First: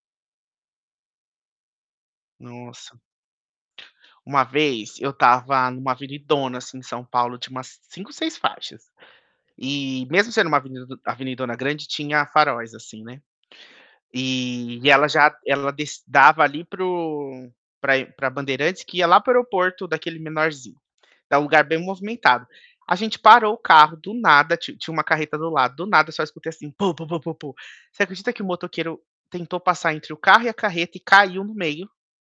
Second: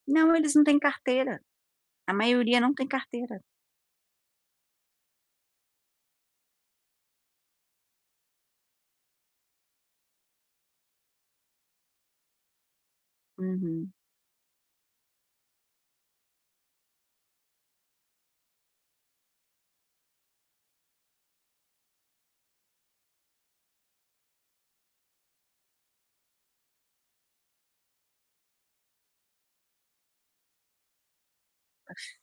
Não, eles não têm carteira. A maioria não tem Nossa. carteira. Uma vez, eu estava numa avenidona assim, em São Paulo, tinha umas 5, 6 faixas. E mesmo sendo uma avenidado avenidona grande tinha faróis assim, né, Uhum. e ela já ela des dava ali para o para ir para Bandeirantes, que ia lá para o aeroporto daquele menorzinho, então é um lugar bem movimentado. A gente parou o carro do nada, tin tinha uma carreta do lado, do nada só escutei assim, pô, pô, pô, pô, pô, você acredita que o motoqueiro tentou passar entre o carro e a carreta e caiu no meio? Nossa.